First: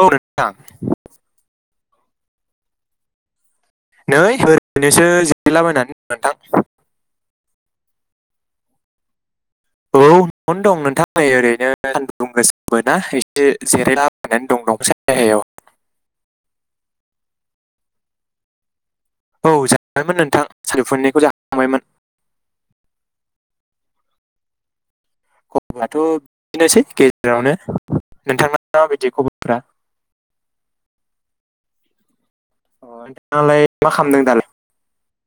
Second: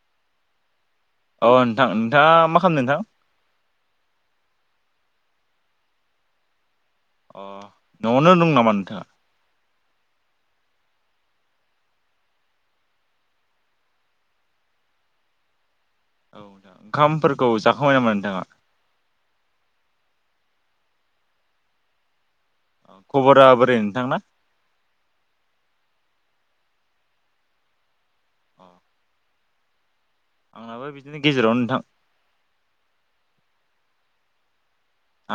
औ नोंथां अ नोंथां नोंथाङा मा खालामदों नोंथां? नै ओरैनोसो जिरलाबायनानै नोंथां अ न'आवनो दं नामा नोंथाङा? औ न'आवनो दं नोंथां नै ओरैनो सानदुं गोसाबो ना एसे जिरायलाबायनानै दं दंफां सायहायाव औ ओंखामफोरखौ जाखांबाय नामा नोंथाङा औ जाबायमोन नोंथां सानजुफुनिखौ जाखांबायमोन! खबरा बोरै नोंथांना! खबरआथ' बिदिनोसै गेजेरावनो नोंथाङा अ माबायदि खबर फ्रा आंनाबो बिदिनो गेजेरावनो नोंथां अ नोंथाङालाय मा खालामदों दालाय-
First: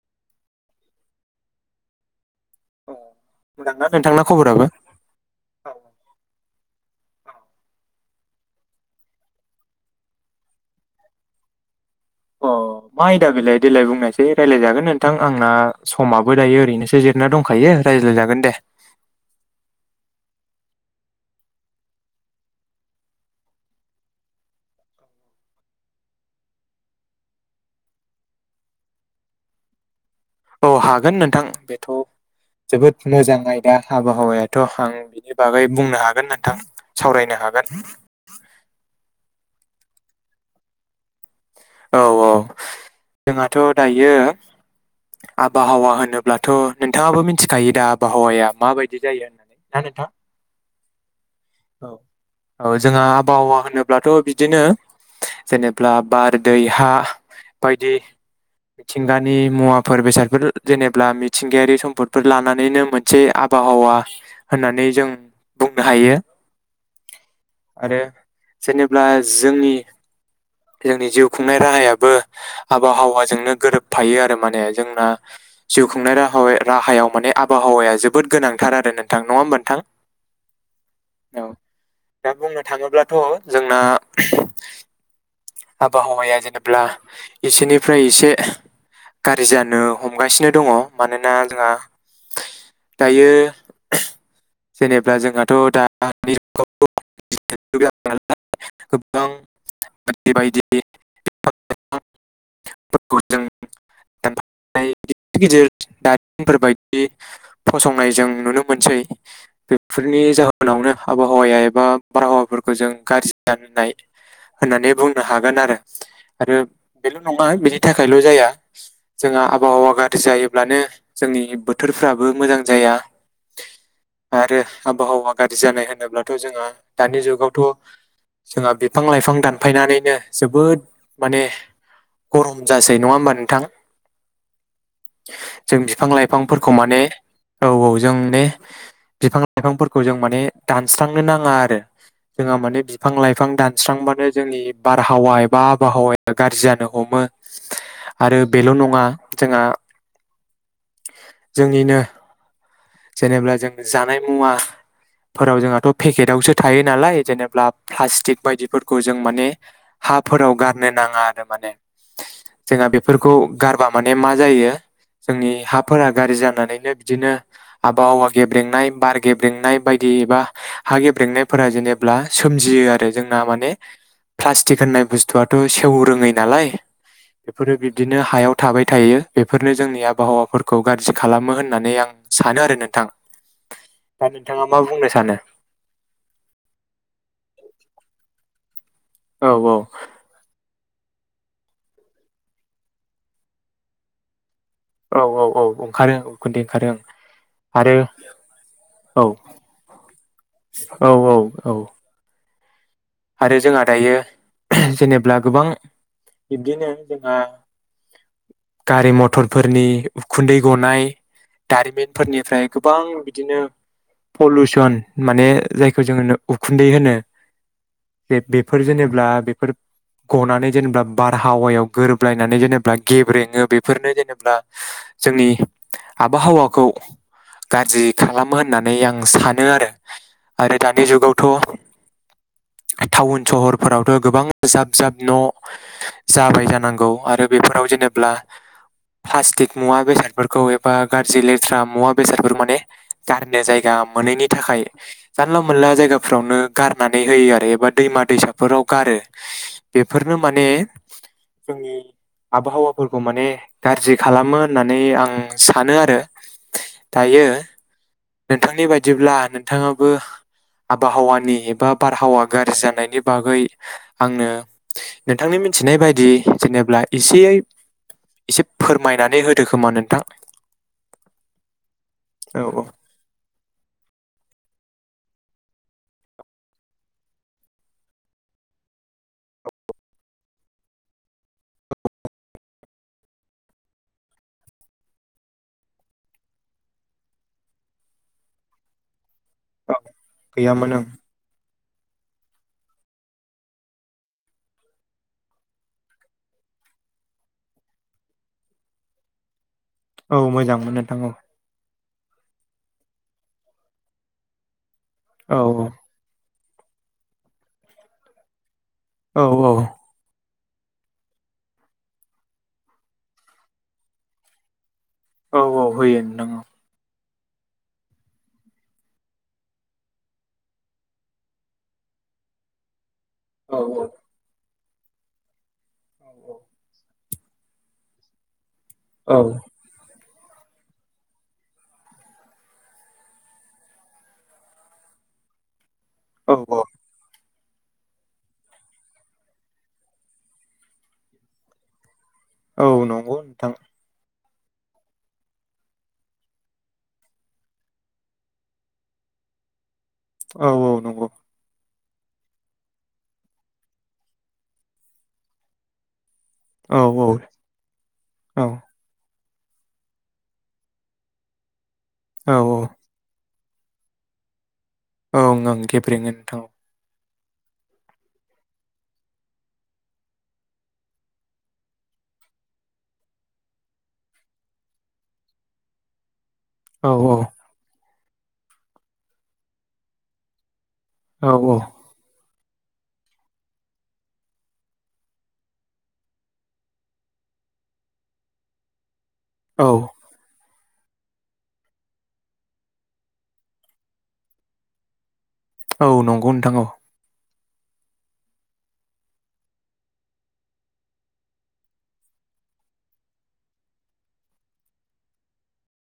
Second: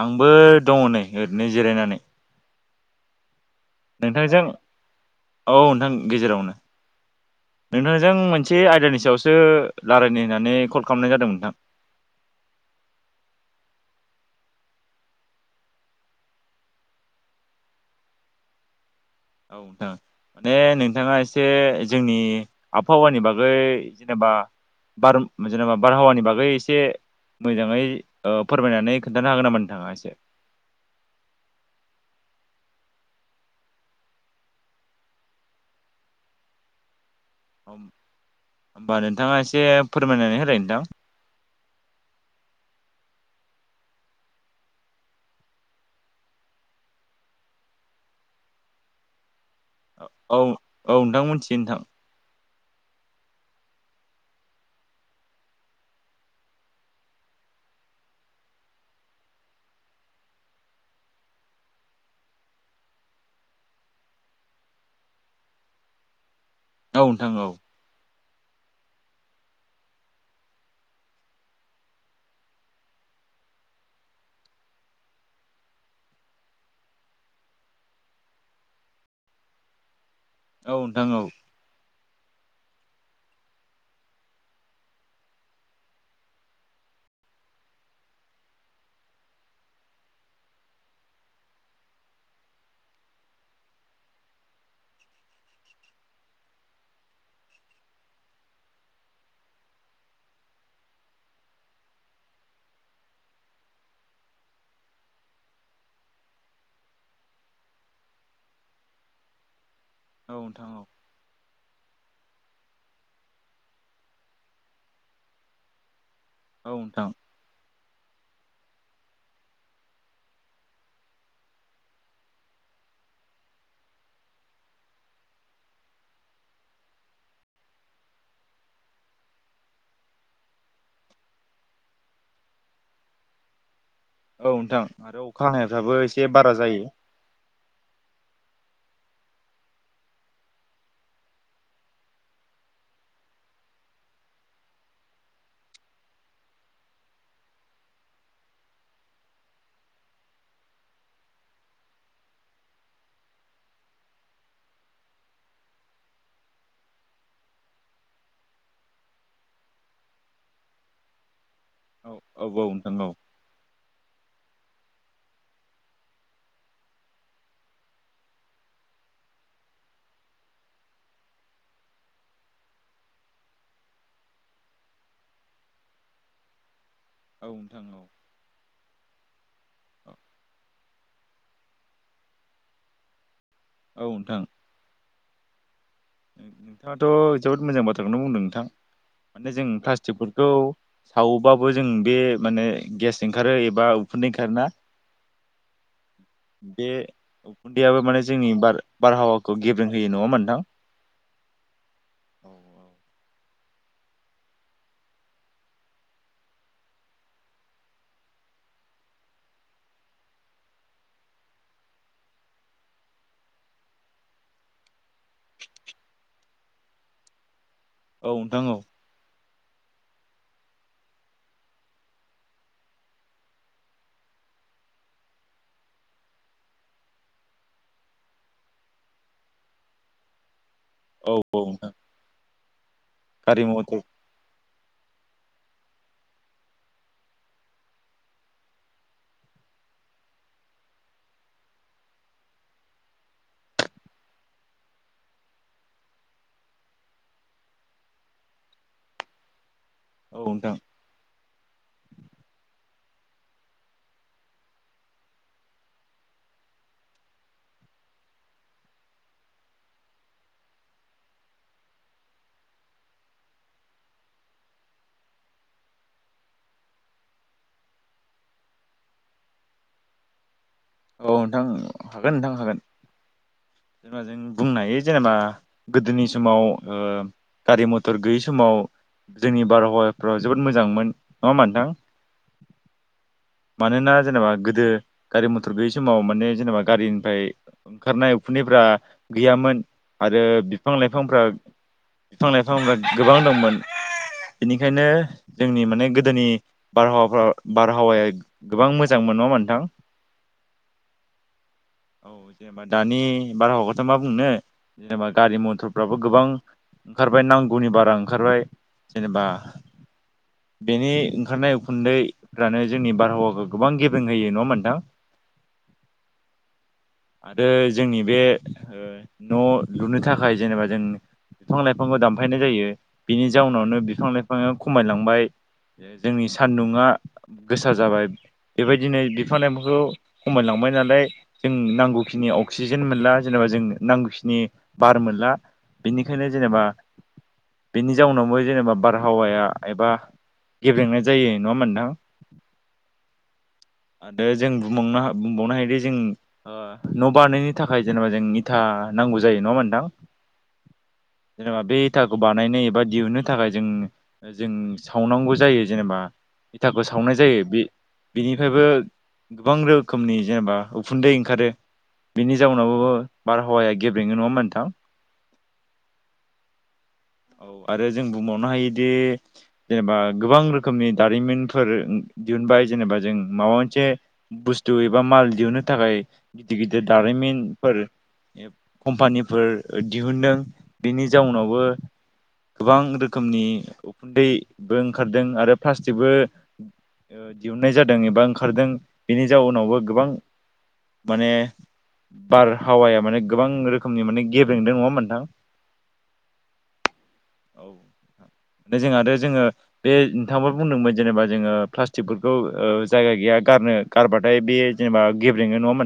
आंबो दङ नै ओरैनो जिरायनानै- औ' नोंथांजों औ नोंथां गेजेरावनो नोंथां जों मोनसे आयदानि सायावसो रायलायनो होननानै कल खालामनाय जादोंमोन नोंथां अ मा आयदा बेलाय देलाय बुंनायसाय रायज्लायजागोन नोंथां आंना समाबो दायो ओरैनोसो जिरना दंखायो रायज्लायजागोन दे! [unintelligible] [inaudible] औ नोंथां माने नोंथाङा एसे जोंनि आबहावानि बागै जेनेबा- बा बार- जेनेबा बारहावानि बागै एसे- मोजाङै ओ फोरमायनानै खोन्थानो हागोन नामा नोंथाङा एसे औ हागोन नोंथां बेथ' - जोबोद मोजां आयदा आबहावायाथ' आं बिनि बागै बुंनो हागोन नोंथां! सावरायनो हागोन । बा नोंथाङा एसे फोरमायनानै होलाय नोंथां । औ-औ जोंहाथ' दायो आबहावा होनोब्लाथ' नोंथाङाबो मिथिखायो दा आबहावाया माबायदि जायो होननानै । औ-औ नोंथां मोनथि औ-औ जोंहा आबहावा होनोब्लाथ' बिदिनो जेनेब्ला बार दै हा बायदि । मिथिंगानि मुवाफोर बेसादफोर जेनेबा मिथिंगायारि सम्पदफोर लानानैनो मोनसे आब आबहावा होननानै जों बुंनो हायो । औ नोंथां औ । जेनेब्ला जोंनि जोंनि जिउ खुंनाय राहायाबो आबहावाजोंनो गोरोबफायो आरो माने जोंना जिउ खुंनाय राहा वे राहायाव माने आबहावाया जोबोद गोनांथार आरो नोंथां नङा होमब नोंथां । औ नोंथां औ । औ दा बुंनो थाङोब्लाथ' जोंना आबहावाया जेनेब्ला एसेनिफ्राय एसे गारि जानो हमगासिनो दङ' मानोना जोंहा दायो जेनेब्ला जोंहाथ' दानि जुगाव [unintelligible] गोबां [unintelligible] बेबायदि [unintelligible] [inaudible] गिदिर दारिमिनफोरबायदि फसंनाय जों नुनो मोनसै फोरनि औ नोंथां औ जाहोनावनो आबहावाया एब बा बारहावाफोरखौ जों गाज्रि जनाय होननानै बुंनो हागोन आरो आरो औ नोंथां बेल' नङा बेनि थाखायल' जाया जोंहा आबहावा गाज्रि जायोब्लानो जोंनि बोथोरफ्राबो मोजां जाया । [inaudible] आरो आबहावा गाज्रि जानाय होनोब्लाथ' जोंहा दानि जुगावथ' जोंहा बिफां लाइफां दानफायनानै मे जोबोद माने गरम जासै नङा होमबा नोंथां? औ नोंथां आरो अखा जों हानायफ्राबो बिफां एसे बारा लाइफांफोरखौ जायो माने औ औ जों बे बिफां लाइफांफोरखौ जों माने दानस्रांनो नाङा आरो जोंहा माने बिफां लाइफां दानस्रांबानो जोंनि बारहावा एबा आबहावाया गाज्रि जानो हमो आरो बेल' नङा जोंहा जोंनिनो जेनेब्ला जोंनो जानाय मुवा फोराव जोंहाथ' पेकेटआवसो थायो नालाय जेनेबा प्लास्टिक बायदिफोरखौ जों माने हाफोराव गारनो नाङा आरो माने औ औ जोंहा नोंथां औ बेफोरखौ गारबा माने मा जायो जोंनि हाफोरा गाज्रि जानानैनो बिदिनो आबहावा गेब्रेंनाय बार गेब्रेंनाय बायदि एबा हा गेब्रेंनायफोरा जेनेबा सोमजियो आरो जोंना माने फ्लासटिक होननाय बुस्थुाथ' सेव रोङै नालाय औ बेफोरो नोंथां औ बिदिनो हायाव थाबाय थायो बेफोरनि जोंनि आबहावाफोरखौ गाज्रि खालामो होननानै आं सानो आरो नोंथां औ । दा नोंथाङा मा बुंनो सानो? उम नोंथाङाथ' जोबोद मोजां बाथ्राखौनो बुंदों नोंथां औ माने जों प्लास्टिकफोरखौ सावबाबो जों बे माने गेस ओंखारो एबा उफुन्दै ओंखारोना औ औ ओंखारो उखुन्दै बे ओंखारो ओं आरो उफुन्दैयाबो माने जोंनि बार औ बारहावाखौ गेबें होयो नङा होमबा नोंथां? औ औ औ । औ औ । आरो जोंहा दायो जेनेब्ला गोबां बिब्दिनो जोंहा गारि मथरफोरनि उखुन्दै गनाय दारिमिनफोरनिफ्राय गोबां बिदिनो पलुसन माने जायखौ जोङो उखुन्दै होनो जे नोंथां औ नोंथां बेफोर औ जेनेब्ला बेफोर गनानै जेनेबा बारहावायाव गोरोबलायनानै जेनेब्ला गेब्रेङो बेफोरनो जेनेबा जोंनि आबहावाखौ गाज्रि खालामो होननानै आं सानो आरो आरो दानि औ औ जुगावथ' नोंथां टाउन गारि मथर सहरफोरावथ' गोबां जाब जाब न' जाबाय जानांगौ आरो बेफोराव जेनेब्ला प्लास्टिक मुवा बेसादफोरखौ एबा गाज्रि लेथ्रा मुवा बेसादफोरखौ माने गारनो जायगा गा मोनैनि थाखाय जानला मोनला जायगाफोरावनो गारनानै होयो आरो एबा दैमा दैसाफोराव गारो बेफोरनो औ माने नोंथां जोंनि आबहावाफोरखौ माने गाज्रि खालामो होननानै आं सानो आरो दायो यो। नोंथांनि बायदिब्ला नोंथाङाबो आबहावानि एबा बारहावा गारजि जानायनि बागै आंनो नोंथांनि मिथिनाय बायदि जेनेब्ला एसे एसे फोरमायनानै होदो खोमा नोंथां? औ नोंथां हागोन नोंथां औ हागोन औ जेनेबा जों बुंनो हायो जेनेबा गोदोनि समाव ओ गारि मथर गैयि समाव जोंनि बारहावाफ्राव जोबोद मोजांमोन नङा होमबा नोंथां? मानोना जेनेबा गोदो गारि मथर थर गैयै समाव माने जेनेबा गारिनिफ्राय ओंखारनाय उखुनदैफ्रा गैयामोन औ आरो गैयामोन बिफां ओं लाइफांफ्रा बिफां-लाइफांफ्रा गोबां दंमोन। बेनिखायनो जोंनि माने गोदोनि बारहावाफ्रा बारहावाया गोबां मोजां मोन नङा होमब्ला नोंथां? औ मोजां मोन नोंथां औ। औ जेनेबा दानि बारहावखौथ' मा बुंनो जेनेबा औ गारि मथरफ्राबो गोबां ओंखारबाय नांगौनि बारा ओंखारबाय औ जेनेबा औ बेनि ओंखारनाय उखुन्दैफ्रानो जोंनि बारहावाखौ गोबां गेबेें होयो नङा होमबा नोंथां? औ औ होयो नोंगौ। आरो जोंनि बे ओ न' लुनो थाखाय जेनेबा जों बिफां-लाइफांबो दानफायनाय जायो। बिनि औ जाउनावनो बिफां लाइफाङा खमायलांबाय जोंनि सान्दुङा गोसाार जाबाय बेबायदिनो औ बिफां लाइफांखौ खमायलांबाय नालाय जों नांगौखिनि अक्सिजेन मोनला जेनेबा जों नांगौखिनि बार मोन ला बिनिखायनो औ औ जेनेबा बेनि जाउनावबो जेनेबा बारहावाया एबा गेब्रेंनाय जायो नङा होनबा नोंथां? औ नंगौ नोंथां। आरो जों बुंबावनो हा बुंबावनो हायोदि जों ओ न' बानायनो थाखाय जेनेबा जों इथा नांगौ जायो नङा होमबा नोंथां? औ औ नंगौ। जेनेबा बे इथाखौ बानायनो एबा दिहुननो थाखाय जों जों सावनांगौ जायो जेनेबा औ इथाखौ सावनाय जायो बे औ बेनिफ्रायबो गोबां रो खोमनि जेनेबा उखुन्दै ओंखारो बिनि औ जाउनावबो बारहावाया गेब्रेङो नङा होमबा नोंथां। ओं ओं गेब्रेंङो नोथां। औ आरो जों बुंबावनो हायोदि जेनेबा गोबां रोखोमनि दारिमिनफोर दिहुनबाय जेनेबा जों माबा मोनसे बुस्थु एबा माल दिहुननो थाखाय गिदिर गिदिर औ दारिमिनफोर कम्पानिफोर दिहुनदों। बिनि औ जाउनावबो गोबां रोखोमनि उखुन्दैबो ओंखारदों आरो प्लास्टिकबो ओ दिहुनन्नाय जादों एबा ओंखारदों बेनि औ जाउनावबो गोबां माने बारहावाया माने गोबां रोखोमनि माने गेबेंदों नङा होनबा नोथां? औ नंगौ नोंथां औ। औ नोंथां। ने जों आरो जोङो बे नोंथांङाबो बुंदोंमोन जेनेबा जोङो प्लास्टिकफोरखौ ओ जायगा गैया गा गारनो गारबाथाय बे जेनेबा गेब्रेनो नङा होनबा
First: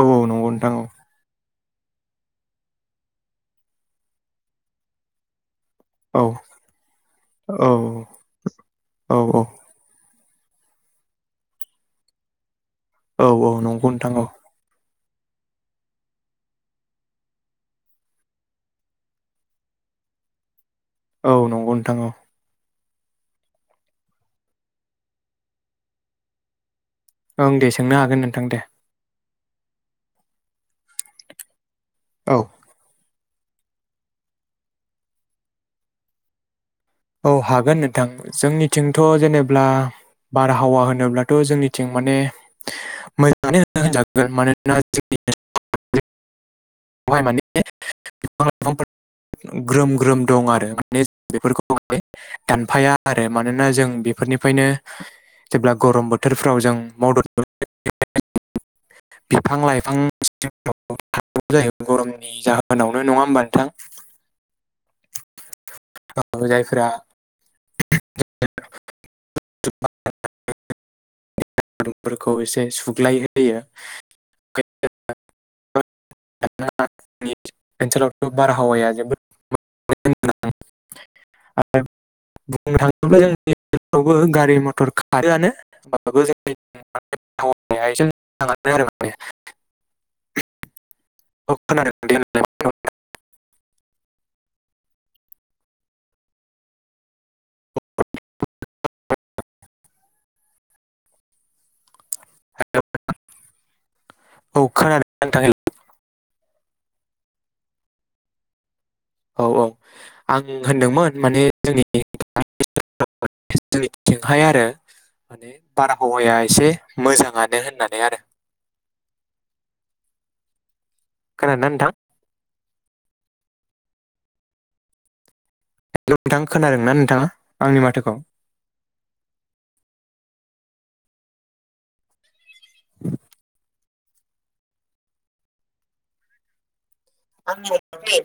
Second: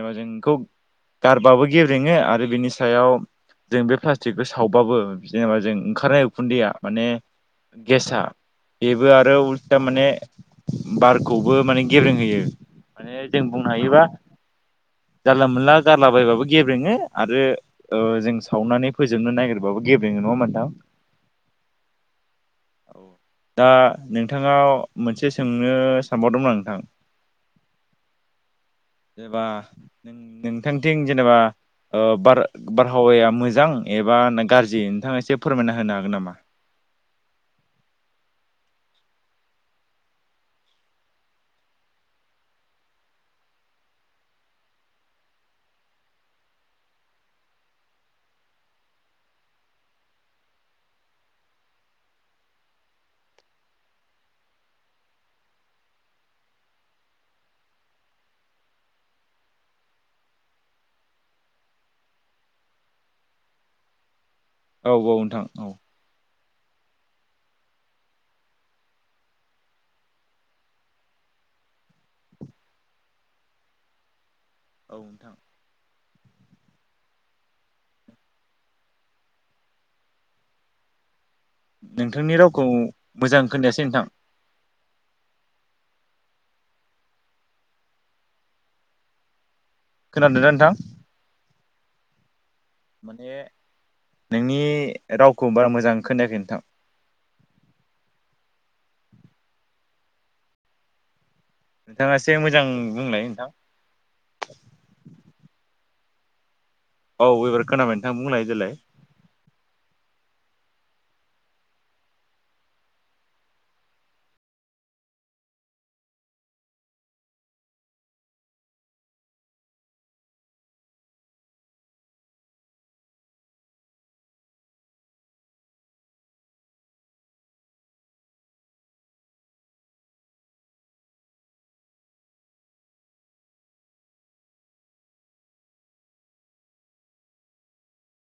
औ ओ औ नंगौ जोंखौ नोंथां औ गारबाबो गेब्रेङो आरो बिनि सायाव जों बे प्लास्टिकखौ सावबाबो जेनेबा जों औ ओंखारनाय उखुन्दैया माने औ गेसआ बेबो औ आरो उल्ता माने बारखौबो माने गेबेंहोयो माने औ जों औ बुंनो नंगौ हायोबा नोंथां औ जानला मोनला गारला बयबाबो गेब्रेङो आरो ओ जों सावनानै फोजो जोबनो नागिरबाबो गेब्रेङो नङा होनबा नोंथां? औ नंगौ नोंथां औ। औ दा नोंथाङाव मोनसे सोंनो सानबावदोंमोन आं नोंथां। ओं दे सोंनो हागोन नोंथां दे। जेनेबा नोंथांथिं जेनेबा ओ औ बार बारहावाया मोजां एबा गाज्रि नोंथाङा एसे फोरमायना होनो हागोन नामा? औ हागोन नोंथां जोंनिथिंथ जेनेब्ला बारहावा होनोब्लाथ जोंनिथिं माने मोजाङै होन होनजागोन मानोना जोंनि [inaudible] आवहाय माने बिफां लाइफांफोर ग्रोम ग्रोम दं आरो माने बेफोरखौ [unintelligible] दानफाया आरो मानोना जों बेफोरनिफ्रायनो जेब्ला गरम बोथोरफ्राव जों मदद [unintelligible] [inaudible] बिफां लाइफां [unintelligible] जायो गरमनि जाहोनावनो नङा होमबा नोंथां? औ औ नोंथां औ। जायफोरा [unintelligible] दुंफोरखौ एसे सुग्लाय होयो। औ नोंथां। [unintelligible] ओनसोलावथ बारहावाया जोबोद [unintelligible] [unintelligible] [unintelligible] नोंथांनि रावखौ बुंनो थाङोब्ला मोजां जोंनि खोनायासै नोंथां ओनसोलफ्रावबो गारि मथर खारोआनो बा [unintelligible] आरो माने खोनादों दा नोंथां? औ खोनादों दे होनलाय माने नोंनि रावखौ बारा मोजां खोनायाखै नोंथां। नोंथाङा एसे मोजां बुंलाय नोंथां। औ खोनादों नोंथांङै? औ एबार खोनाबाय नोंथां बुंलाय देलाय औ औ आंङो होनदोंमोन माने जोंनि [unintelligible] [unintelligible] जोंनिथिथिंहाय आरो माने बारहावाया एसे मोजाङानो होननानै आरो। [inaudible] खोनादोना नोंथां? हेल' नोंथां खोनादों ना नोंथाङा आंनि माथोखौ? [inaudible] आंनि [unintelligible]